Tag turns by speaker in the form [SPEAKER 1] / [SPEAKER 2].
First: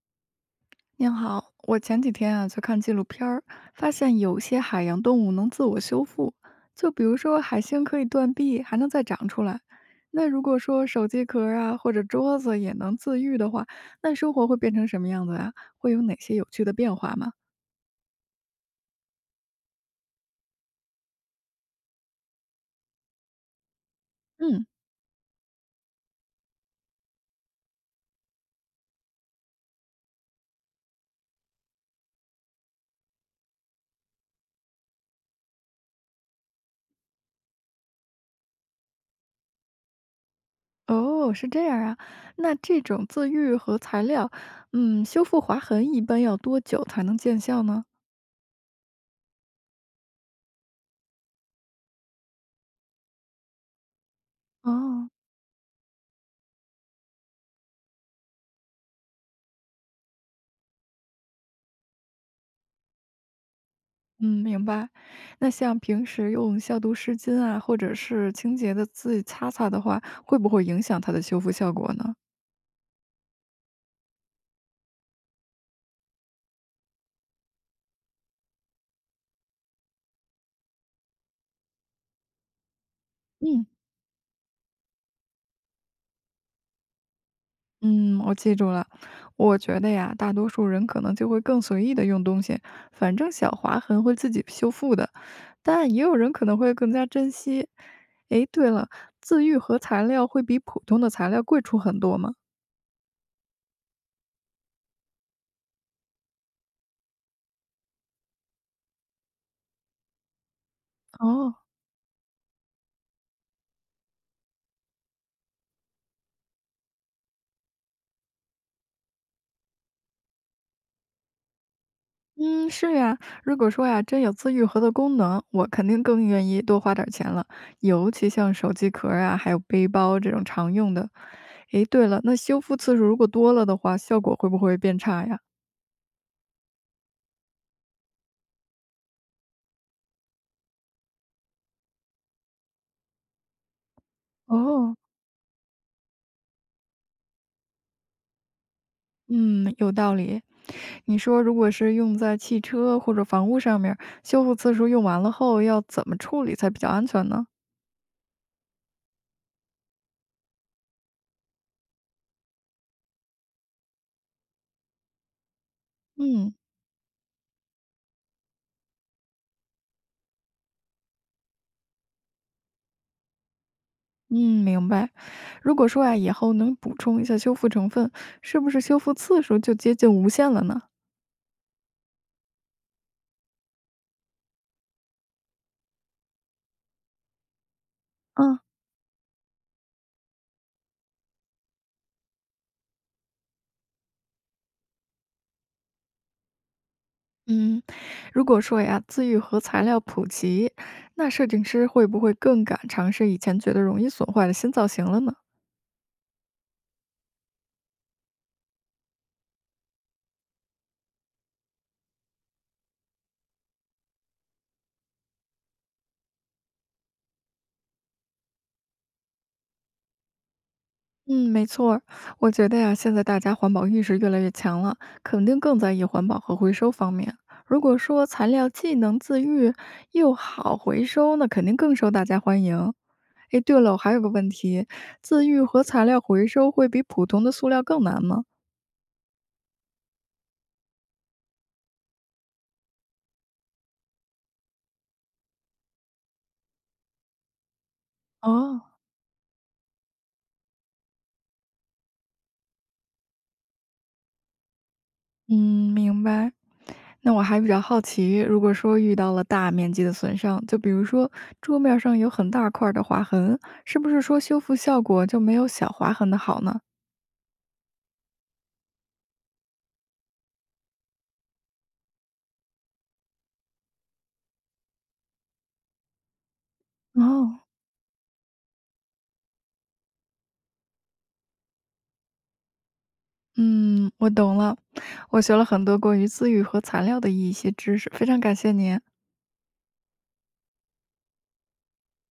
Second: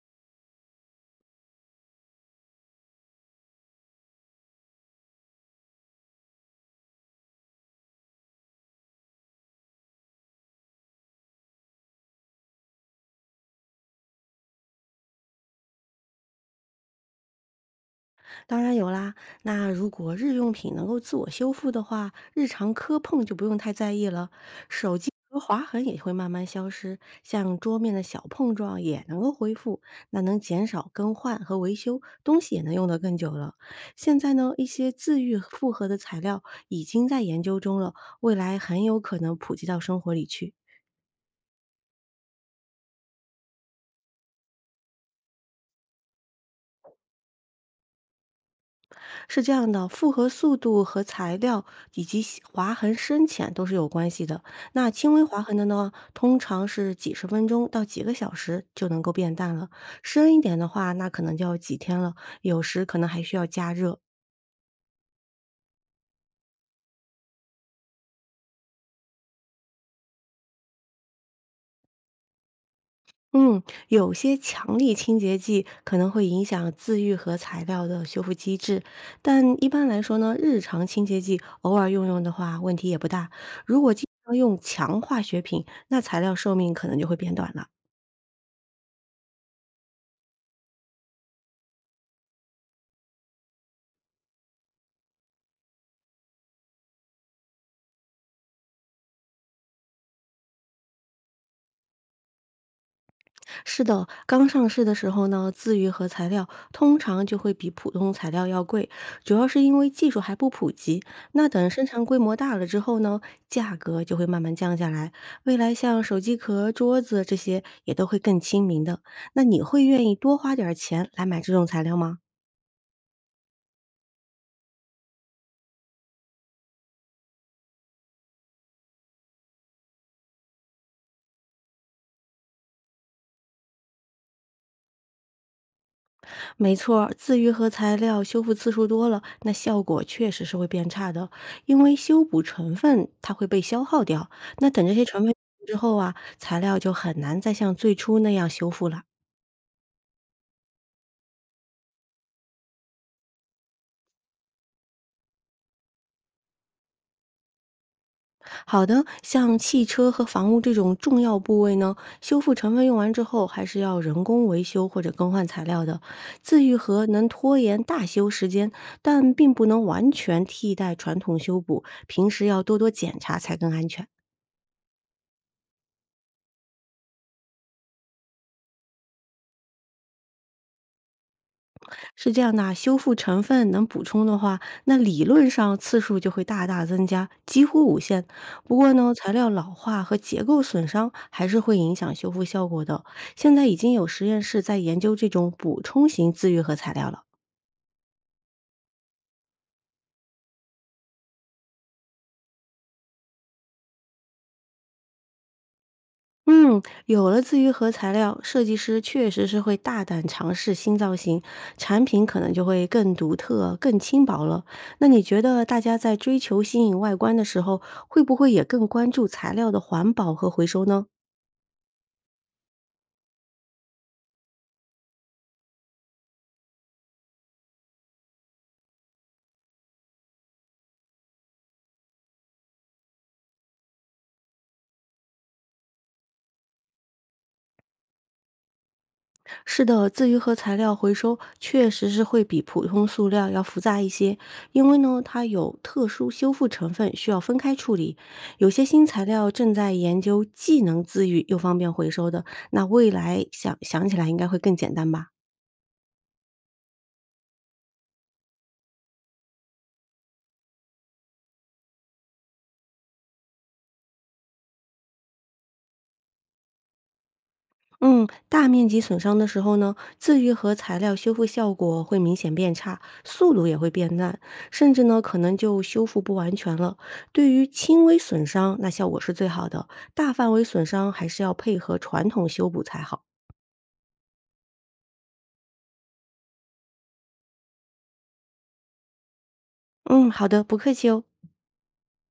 [SPEAKER 1] 您好，我前几天啊去看纪录片儿，发现有些海洋动物能自我修复，就比如说海星可以断臂，还能再长出来。那如果说手机壳儿啊或者桌子也能自愈的话，那生活会变成什么样子啊？会有哪些有趣的变化吗？
[SPEAKER 2] 当然有啦。那如果日用品能够自我修复的话，日常磕碰就不用太在意了。
[SPEAKER 1] 嗯，
[SPEAKER 2] 手机和划痕也会慢慢消失，像桌面的小碰撞也能够恢复，那能减少更换和维修，东西也能用得更久了。现在呢，一些自愈复合的材料已经在研究中了，未来很有可能普及到生活里去。
[SPEAKER 1] 哦，是这样啊。那这种自愈和材料，嗯，修复划痕一般要多久才能见效呢？
[SPEAKER 2] 是这样的，复合速度和材料以及细划痕深浅都是有关系的。那
[SPEAKER 1] 哦。
[SPEAKER 2] 轻微划痕的呢，通常是几十分钟到几个小时就能够变淡了；深一点的话，那可能就要几天了，有时可能还需要加热。
[SPEAKER 1] 嗯，明白。那像平时用消毒湿巾啊，或者是清洁的自己擦擦的话，会不会影响它的修复效果呢？
[SPEAKER 2] 嗯，有些强力清洁剂可能会影响自愈和材料的修复机制，但一般来说呢，日常清洁剂偶尔用用的话，问题也不大。
[SPEAKER 1] 嗯，
[SPEAKER 2] 如果经常用强化学品，那材料寿命可能就会变短了。
[SPEAKER 1] 嗯，我记住了。我觉得呀，大多数人可能就会更随意的用东西，反正小划痕会自己修复的。但也有人可能会更加珍惜。诶，对了，自愈合材料会比普通的材料贵出很多吗？
[SPEAKER 2] 是的，刚上市的时候呢，自愈合材料通常就会比普通材料要贵，主要是因为技术还不普及。那
[SPEAKER 1] 哦，
[SPEAKER 2] 等生产规模大了之后呢，价格就会慢慢降下来。未来像手机壳、桌子这些也都会更亲民的。那你会愿意多花点儿钱来买这种材料吗？
[SPEAKER 1] 嗯，是呀，如果说呀，真有自愈合的功能，我肯定更愿意多花点儿钱了。尤其像手机壳儿啊，还有背包这种常用的。诶，对了，那修复次数如果多了的话，效果会不会变差呀？
[SPEAKER 2] 没错儿自愈合材料修复次数多了，那效果确实是会变差的，因为修补成分它会被消耗掉。那等这
[SPEAKER 1] 哦，
[SPEAKER 2] 些成分之后啊，材料就很难再像最初那样修复了。
[SPEAKER 1] 嗯，有道理。你说，如果是用在汽车或者房屋上面儿修复次数用完了后，要怎么处理才比较安全呢？
[SPEAKER 2] 好的，像汽车和房屋这种重要部位呢，修复成分用完之后，还是要人工维修或者更换材料的。
[SPEAKER 1] 嗯
[SPEAKER 2] 自愈合能拖延大修时间，但并不能完全替代传统修补，平时要多多检查才更安全。
[SPEAKER 1] 嗯，明白。如果说呀，以后能补充一下修复成分，是不是修复次数就接近无限了呢？
[SPEAKER 2] 是这样的啊，修复成分能补充的话，那理论上次数就会大大增加，几乎无限。
[SPEAKER 1] 嗯
[SPEAKER 2] 不过呢，材料老化和结构损伤还是会影响修复效果的。现在已经有实验室在研究这种补充型自愈合材料了。
[SPEAKER 1] 嗯，如果说呀，自愈和材料普及，那设计师会不会更敢尝试以前觉得容易损坏的新造型了呢？
[SPEAKER 2] 嗯，有了自愈合材料，设计师确实是会大胆尝试新造型，产品可能就会更独特、更轻薄了。那你觉得大家在追求新颖外观的时候，会不会也更关注材料的环保和回收呢？
[SPEAKER 1] 嗯，没错儿我觉得呀，现在大家环保意识越来越强了，肯定更在意环保和回收方面。如果说材料既能自愈又好回收，那肯定更受大家欢迎。诶，对了，我还有个问题，自愈和材料回收会比普通的塑料更难吗？
[SPEAKER 2] 是的，自愈和材料回收确实是会比普通塑料要复杂一些，因为呢，它有特殊修复成分需要分开处理。有
[SPEAKER 1] 哦，
[SPEAKER 2] 些新材料正在研究既能自愈又方便回收的，那未来想想起来应该会更简单吧？
[SPEAKER 1] 嗯，明白。那我还比较好奇，如果说遇到了大面积的损伤，就比如说桌面上有很大块儿的划痕，是不是说修复效果就没有小划痕的好呢？
[SPEAKER 2] 嗯，大面积损伤的时候呢，自愈和材料修复效果会明显变差，速度也会变慢，甚至呢可能就修复不完全了。对
[SPEAKER 1] 哦，
[SPEAKER 2] 于轻微损伤，那效果是最好的，大范围损伤还是要配合传统修补才好。
[SPEAKER 1] 嗯，我懂了，我学了很多关于自愈和材料的一些知识，非常感谢您。
[SPEAKER 2] 嗯，好的，不客气哦。